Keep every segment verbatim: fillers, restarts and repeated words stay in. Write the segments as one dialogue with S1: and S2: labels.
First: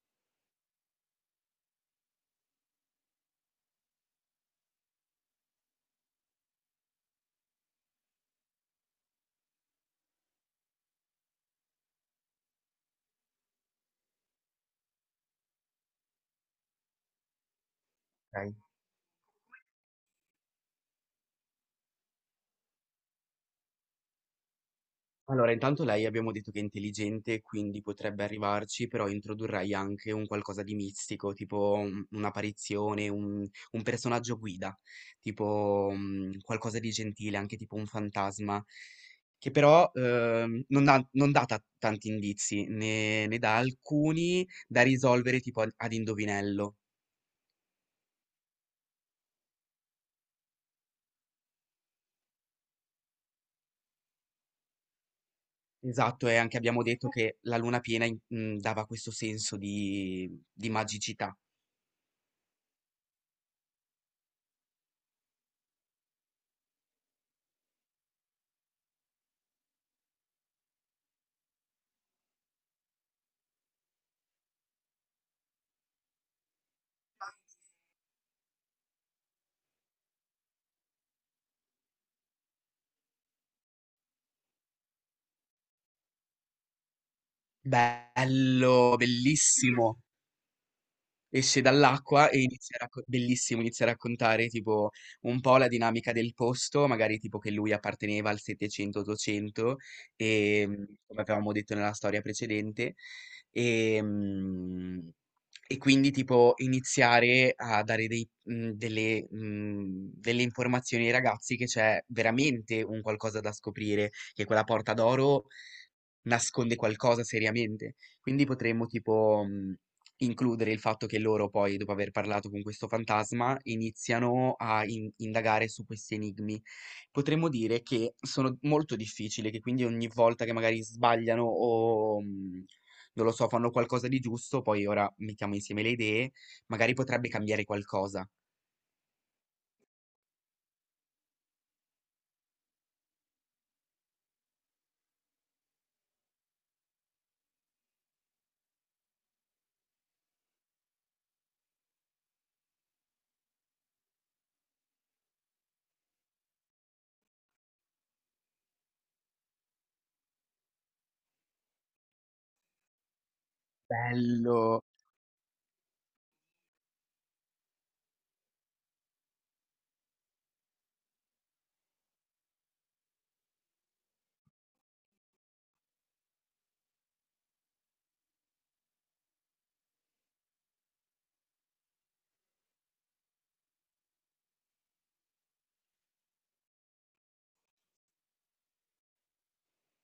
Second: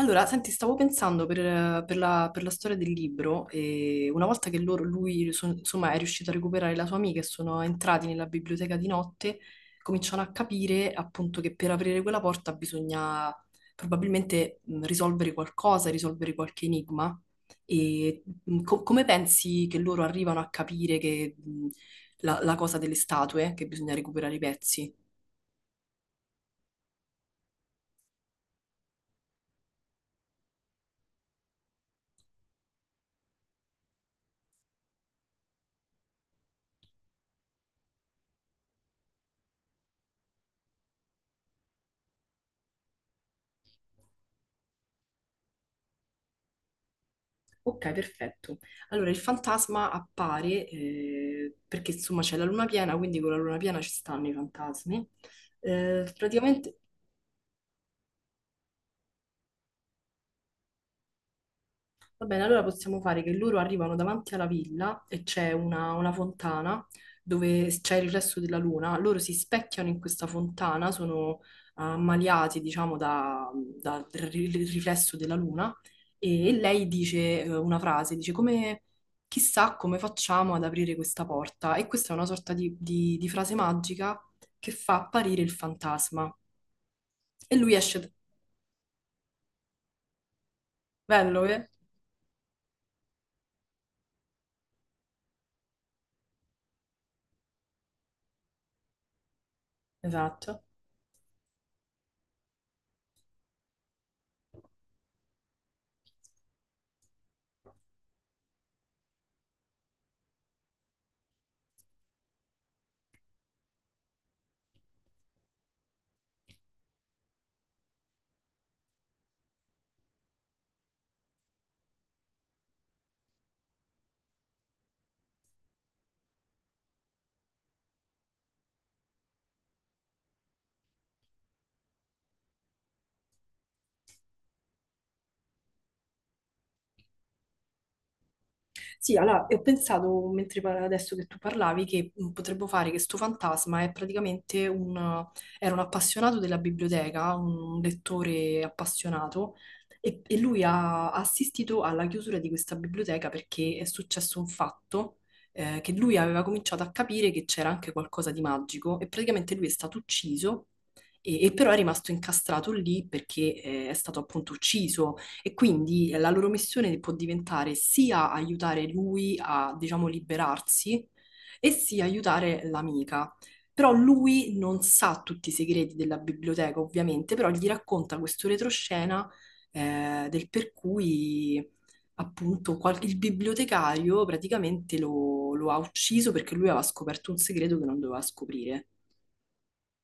S1: Allora, senti, stavo pensando per, per la, per la storia del libro, e una volta che loro, lui so- insomma, è riuscito a recuperare la sua amica e sono entrati nella biblioteca di notte, cominciano a capire appunto che per aprire quella porta bisogna probabilmente mh, risolvere qualcosa, risolvere qualche enigma. E
S2: Okay.
S1: mh, co- come pensi che loro arrivano a capire che mh, la, la cosa delle statue, che bisogna recuperare i pezzi?
S2: Allora intanto lei abbiamo detto che è intelligente, quindi potrebbe arrivarci, però introdurrei anche un qualcosa di mistico, tipo un un'apparizione, un un personaggio guida, tipo, mhmm, qualcosa di gentile, anche tipo un fantasma, che però, uhm, non dà non dà ta tanti indizi, ne ne dà alcuni da risolvere tipo ad ad indovinello.
S1: Ok, perfetto. Allora, il fantasma appare eh, perché insomma c'è la luna piena, quindi con la luna piena ci stanno i fantasmi. Eh,
S2: Esatto, e anche
S1: praticamente
S2: abbiamo detto che la luna piena in mhmm, dava questo senso di di magicità.
S1: Va bene, allora possiamo fare che loro arrivano davanti alla villa e c'è una, una fontana dove c'è il riflesso della luna. Loro si specchiano in questa fontana, sono ammaliati, diciamo, da- dal ri- riflesso della luna e lei dice eh, una frase, dice come, chissà come facciamo ad aprire questa porta. E questa è una sorta di, di- di frase magica che fa apparire il fantasma. E lui esce,
S2: Bello, bellissimo.
S1: bello,
S2: Esce
S1: eh?
S2: dall'acqua e inizia a racco- bellissimo, inizia a raccontare tipo un po' la dinamica del posto, magari tipo che lui apparteneva al settecento ottocento
S1: Esatto.
S2: e mm, come avevamo detto nella storia precedente e, mm, e quindi tipo iniziare a dare dei- mm, delle, mm, delle informazioni ai ragazzi che c'è veramente un qualcosa da scoprire, che quella porta d'oro nasconde qualcosa seriamente. Quindi potremmo tipo mh, includere il fatto che loro poi, dopo aver parlato con questo fantasma, iniziano a in- indagare su questi enigmi. Potremmo dire che sono molto difficili, che quindi ogni volta che magari sbagliano o mh, non lo so, fanno qualcosa di giusto, poi ora mettiamo insieme le idee, magari potrebbe cambiare qualcosa.
S1: Sì, allora, e ho pensato, mentre par- adesso che tu parlavi, che mm, potremmo fare che sto fantasma è praticamente un, era un appassionato della biblioteca, un lettore appassionato, e, e lui ha assistito alla chiusura di questa biblioteca perché è successo un fatto, eh, che lui aveva cominciato a capire che c'era anche qualcosa di magico, e praticamente lui è stato ucciso, e, e però è rimasto incastrato lì perché, eh, è stato appunto
S2: Bello.
S1: ucciso e quindi eh, la loro missione può diventare sia aiutare lui a, diciamo, liberarsi e sia aiutare l'amica. Però lui non sa tutti i segreti della biblioteca, ovviamente, però gli racconta questo retroscena eh, del per cui appunto qual- il bibliotecario praticamente lo, lo ha ucciso perché lui aveva scoperto un segreto che non doveva scoprire.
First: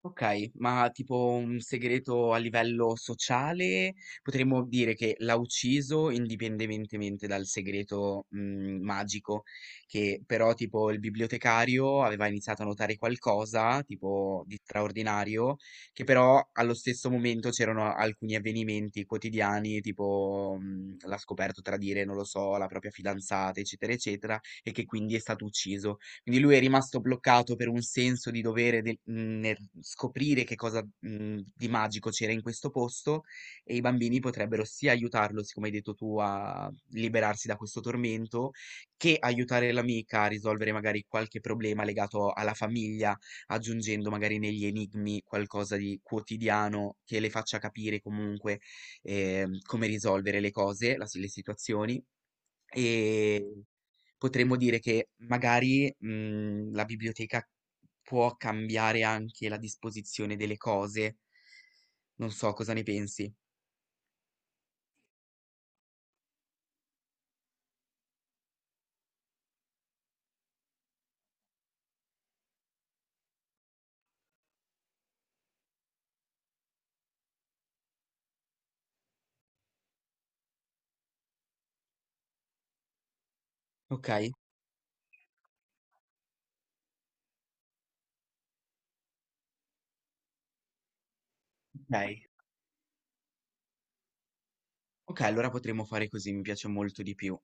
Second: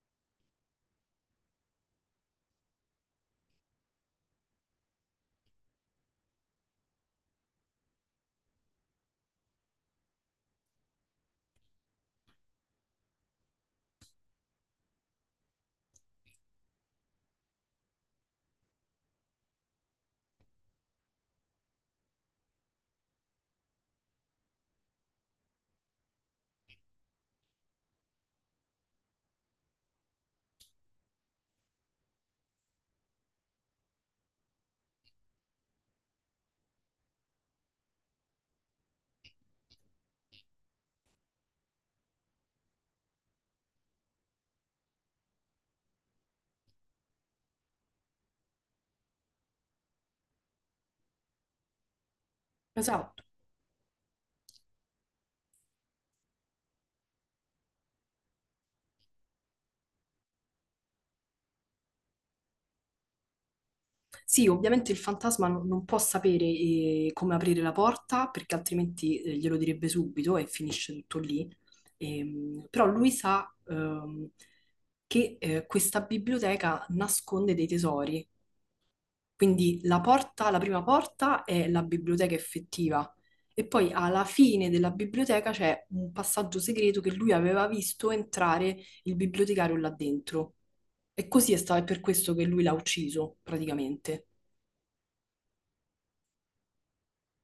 S2: Okay, ma tipo un segreto a livello sociale, potremmo dire che l'ha ucciso indipendentemente dal segreto, mhmm, magico, che però tipo il bibliotecario aveva iniziato a notare qualcosa, tipo di straordinario, che però allo stesso momento c'erano alcuni avvenimenti quotidiani, tipo, mhmm, l'ha scoperto tradire, non lo so, la propria fidanzata, eccetera, eccetera, e che quindi è stato ucciso. Quindi lui è rimasto bloccato per un senso di dovere del mhmm, nel scoprire che cosa, mhmm, di magico c'era in questo posto e i bambini potrebbero sia aiutarlo, siccome hai detto tu, a liberarsi da questo tormento, che aiutare l'amica a risolvere magari qualche problema legato alla famiglia, aggiungendo magari negli enigmi qualcosa di quotidiano che le faccia capire comunque, ehm, come risolvere le cose, la si le situazioni.
S1: Esatto.
S2: Ehm Potremmo dire che magari, mhmm, la biblioteca può cambiare anche la disposizione delle cose. Non so, cosa ne pensi?
S1: Sì, ovviamente il fantasma non, non può sapere eh, come aprire la porta perché altrimenti eh, glielo direbbe subito e finisce tutto lì. Ehm, però lui sa ehm, che eh, questa biblioteca nasconde dei tesori, quindi la porta, la prima porta è la biblioteca effettiva e poi alla
S2: Okay,
S1: fine della biblioteca c'è un passaggio segreto che lui aveva visto entrare il bibliotecario là dentro. E così è stato, è per
S2: okay.
S1: questo che lui l'ha ucciso, praticamente.
S2: Okay, allora potremmo fare così, mi piace molto di più.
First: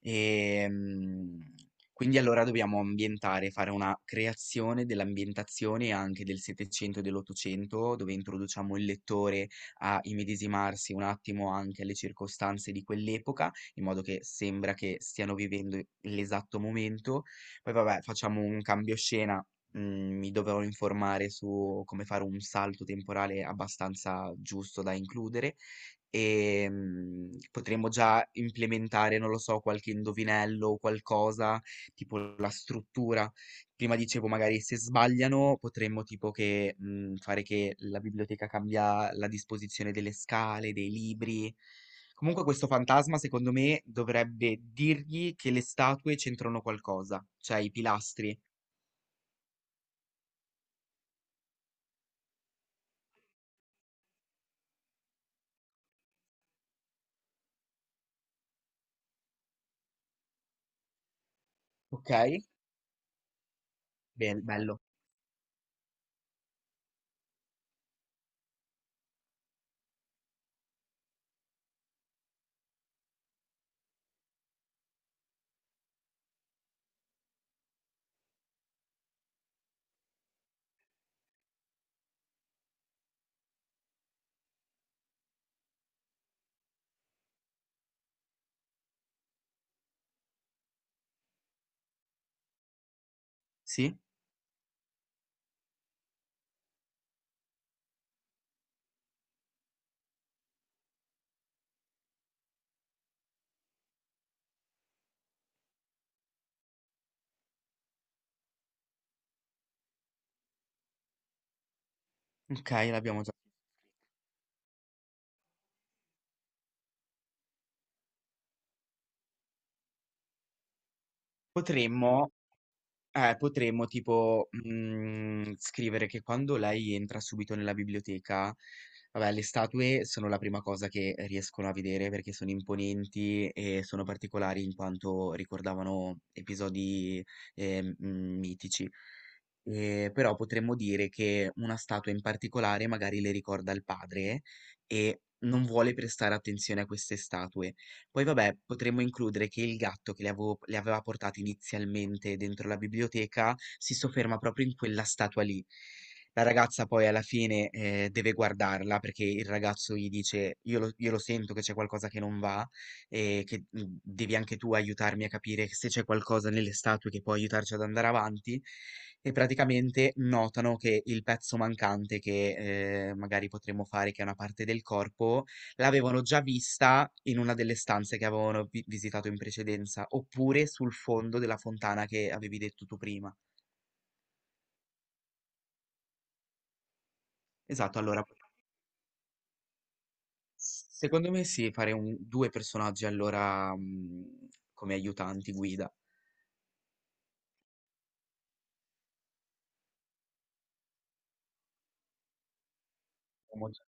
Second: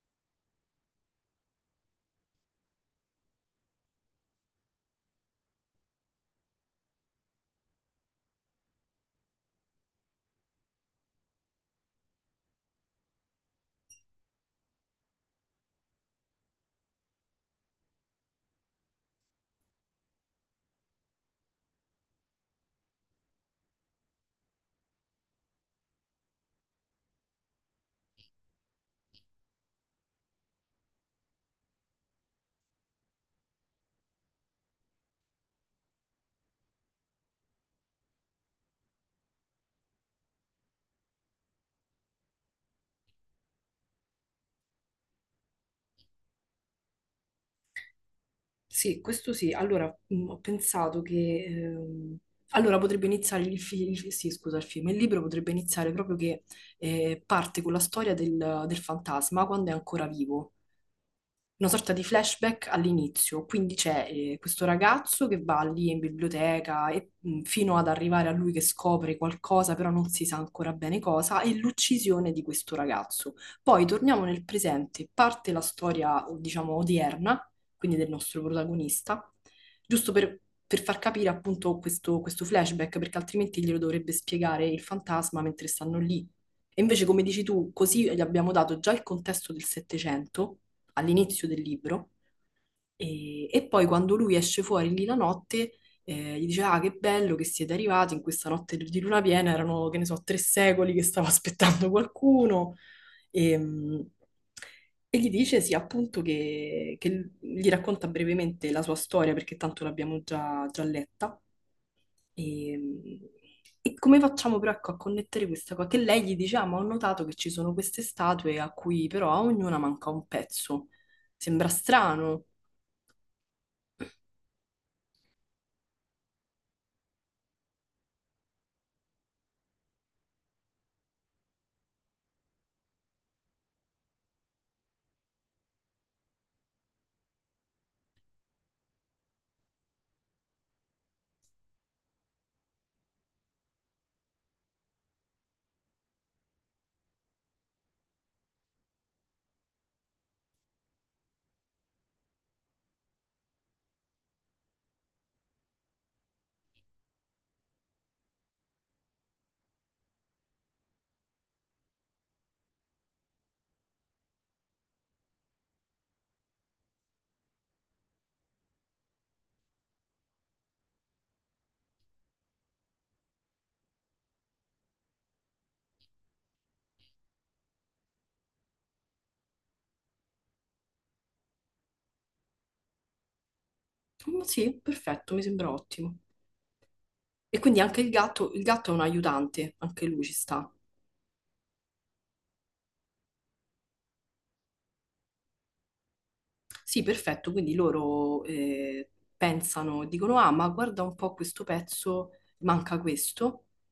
S2: Ehm, quindi allora dobbiamo ambientare, fare una creazione dell'ambientazione anche del 'settecento e dell'Ottocento, dove introduciamo il lettore a immedesimarsi un attimo anche alle circostanze di quell'epoca, in modo che sembra che stiano vivendo l'esatto momento. Poi vabbè, facciamo un cambio scena, mhmm, mi dovrò informare su come fare un salto temporale abbastanza giusto da includere. Ehm, potremmo già implementare, non lo so, qualche indovinello o qualcosa, tipo la struttura. Prima dicevo magari se sbagliano potremmo tipo che, mhmm, fare che la biblioteca cambia la disposizione delle scale, dei libri. Comunque questo fantasma secondo me dovrebbe dirgli che le statue c'entrano qualcosa, cioè i pilastri.
S1: Sì, questo sì. Allora, mh, ho pensato che... ehm, allora, potrebbe iniziare il, fi- il- sì, scusa, il film, il libro potrebbe iniziare proprio che eh, parte con la storia del, del fantasma quando è ancora vivo, una sorta di
S2: Okay?
S1: flashback all'inizio, quindi c'è eh,
S2: Bel
S1: questo
S2: bello.
S1: ragazzo che va lì in biblioteca e, mh, fino ad arrivare a lui che scopre qualcosa, però non si sa ancora bene cosa, e l'uccisione di questo ragazzo. Poi torniamo nel presente, parte la storia, diciamo, odierna, quindi del nostro protagonista, giusto per, per far capire appunto questo, questo flashback, perché altrimenti glielo dovrebbe spiegare il fantasma mentre stanno lì. E invece, come dici tu, così gli abbiamo dato già il contesto del Settecento all'inizio del libro e, e poi
S2: Sì?
S1: quando lui esce fuori lì la notte eh, gli dice, ah che bello che siete arrivati in questa notte di luna piena, erano che ne so tre secoli che stavo aspettando qualcuno e, mh, e gli dice sì appunto che, che gli racconta brevemente la sua storia perché tanto l'abbiamo già, già letta
S2: Okay,
S1: e,
S2: l'abbiamo già.
S1: e come facciamo però ecco, a connettere questa cosa? Che lei gli dice, ah, ma ho notato che ci sono queste statue a cui però a ognuna manca un pezzo. Sembra
S2: Potremmo
S1: strano.
S2: Eh, potremmo tipo, mhmm, scrivere che quando lei entra subito nella biblioteca, vabbè, le statue sono la prima cosa che riescono a vedere perché sono imponenti e sono particolari in quanto ricordavano episodi, ehm, mhmm, mitici. Ehm, però potremmo dire che una statua in particolare magari le ricorda il padre e non vuole prestare attenzione a queste statue. Poi vabbè, potremmo includere che il gatto che le avevo le aveva portate inizialmente dentro la biblioteca, si sofferma proprio in quella statua lì. La ragazza poi alla fine, ehm, deve guardarla perché il ragazzo gli dice: "Io lo io lo sento che c'è qualcosa che non va e che, mhmm, devi anche tu aiutarmi a capire se c'è qualcosa nelle statue che può aiutarci ad andare avanti." E praticamente notano che il pezzo mancante, che, ehm, magari potremmo fare che è una parte del corpo, l'avevano già vista in una delle stanze che avevano vi- visitato in precedenza, oppure sul fondo della fontana che avevi detto tu prima.
S1: Mm, sì, perfetto, mi sembra ottimo. E quindi
S2: Esatto,
S1: anche il
S2: allora,
S1: gatto, il gatto è un aiutante, anche lui ci sta.
S2: secondo me sì, fare un- due personaggi allora mm, come aiutanti guida.
S1: Sì, perfetto, quindi loro eh, pensano, dicono, ah, ma guarda un po' questo pezzo, manca questo.
S2: Abbiamo già-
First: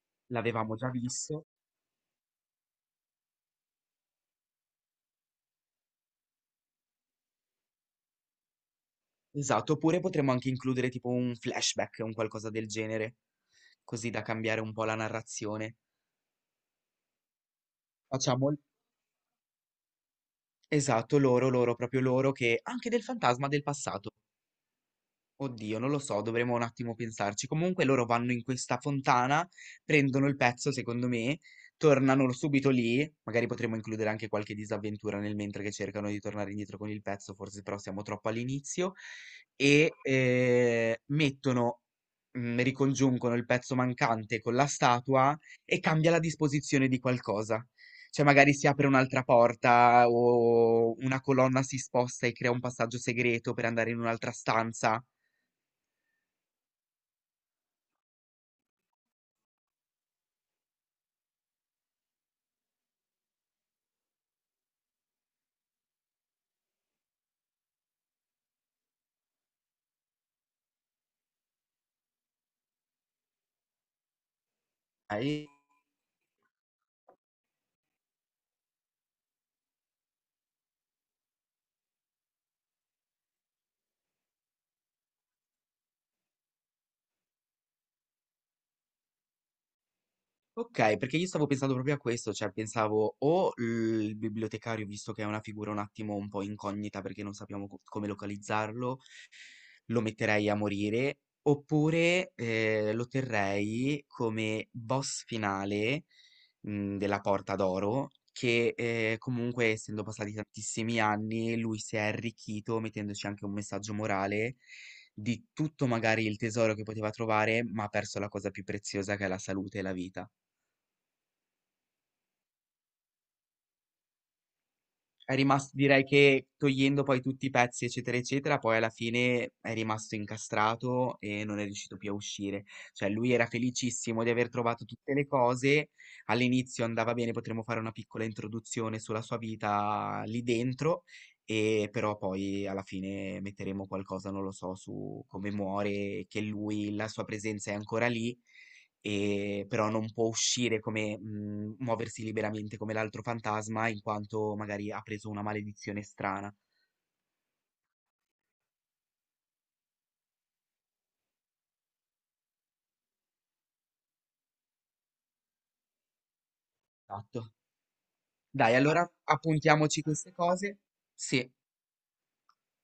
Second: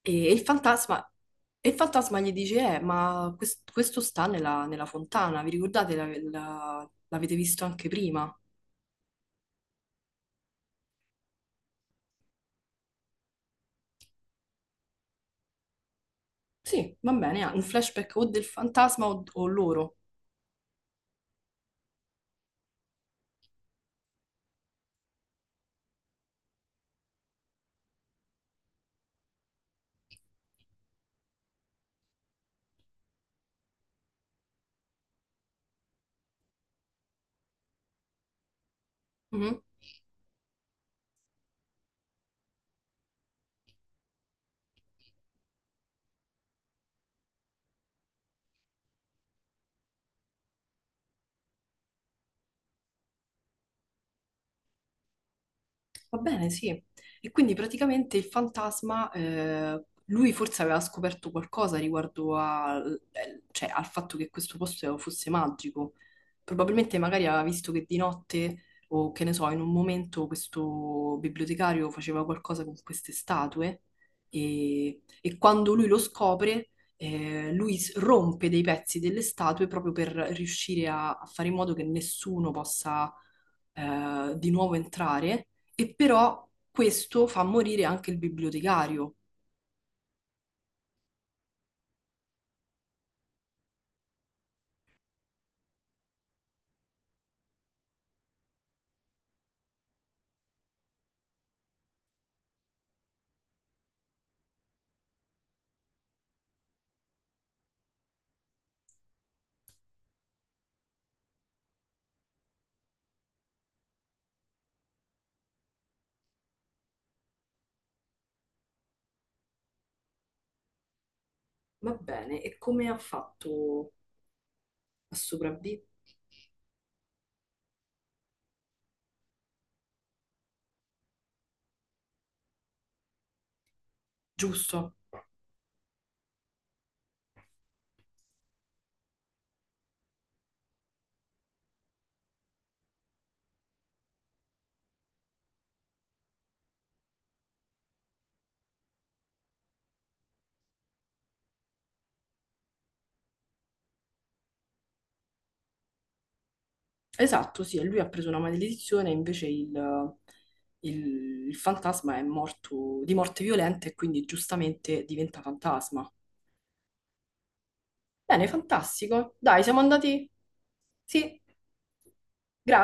S1: E il
S2: L'avevamo già
S1: fantasma,
S2: visto.
S1: e il fantasma gli dice, eh, ma quest- questo sta nella, nella fontana, vi ricordate? La- la- l'avete visto anche prima?
S2: Esatto, oppure potremmo anche includere tipo un flashback, un qualcosa del genere, così da cambiare un po' la narrazione.
S1: Sì, va bene, ah, un flashback o del
S2: Facciamo. il-
S1: fantasma o, o loro.
S2: Esatto, loro, loro, proprio loro, che anche del fantasma del passato. Oddio, non lo so, dovremmo un attimo pensarci. Comunque loro vanno in questa fontana, prendono il pezzo, secondo me, tornano subito lì. Magari potremmo includere anche qualche disavventura nel mentre che cercano di tornare indietro con il pezzo, forse però siamo troppo all'inizio.
S1: Mhm.
S2: E eh, mettono, mm, ricongiungono il pezzo mancante con la statua e cambia la disposizione di qualcosa. Cioè, magari si apre un'altra porta o una colonna si sposta e crea un passaggio segreto per andare in un'altra stanza.
S1: Va bene, sì. E quindi praticamente il fantasma, eh, lui forse aveva scoperto qualcosa riguardo al eh, cioè, al fatto che questo posto fosse magico. Probabilmente magari aveva visto che di notte o che ne so, in un momento questo bibliotecario faceva qualcosa con queste statue e, e
S2: Okay.
S1: quando lui lo scopre, eh, lui s- rompe dei pezzi delle statue proprio per riuscire a, a fare in modo che nessuno possa eh, di nuovo entrare, e però questo fa morire anche il bibliotecario.
S2: Okay, perché io stavo pensando proprio a questo, cioè pensavo o il bibliotecario, visto che è una figura un attimo un po' incognita perché non sappiamo co come localizzarlo, lo metterei a morire, oppure, ehm, lo terrei come boss finale, mhmm, della Porta d'Oro che, ehm, comunque essendo passati tantissimi anni, lui si è arricchito mettendoci anche un messaggio morale di tutto magari il tesoro che poteva trovare, ma ha perso la cosa più preziosa che è la salute e la vita.
S1: Va bene, e come ha fatto a
S2: È rimasto
S1: sopravvivere?
S2: direi che togliendo poi tutti i pezzi, eccetera, eccetera, poi alla fine è rimasto incastrato e non è riuscito più a uscire. Cioè lui era felicissimo di aver trovato
S1: Giusto.
S2: tutte le cose, all'inizio andava bene, potremmo fare una piccola introduzione sulla sua vita lì dentro, e però poi alla fine metteremo qualcosa, non lo so, su come muore, che lui, la sua presenza è ancora lì, ehm, però non può uscire come mhmm, muoversi liberamente come l'altro fantasma, in quanto magari ha preso una maledizione strana.
S1: Esatto, sì, e lui ha preso una maledizione, invece il, il- il fantasma è morto di morte violenta e quindi giustamente diventa fantasma.
S2: Esatto.
S1: Bene,
S2: Dai, allora
S1: fantastico. Dai, siamo
S2: appuntiamoci
S1: andati.
S2: queste cose,
S1: Sì,
S2: sì,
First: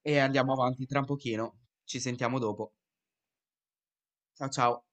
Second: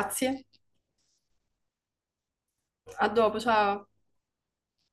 S2: e andiamo avanti tra un pochino. Ci sentiamo dopo.
S1: A dopo, ciao.
S2: Ciao, ciao.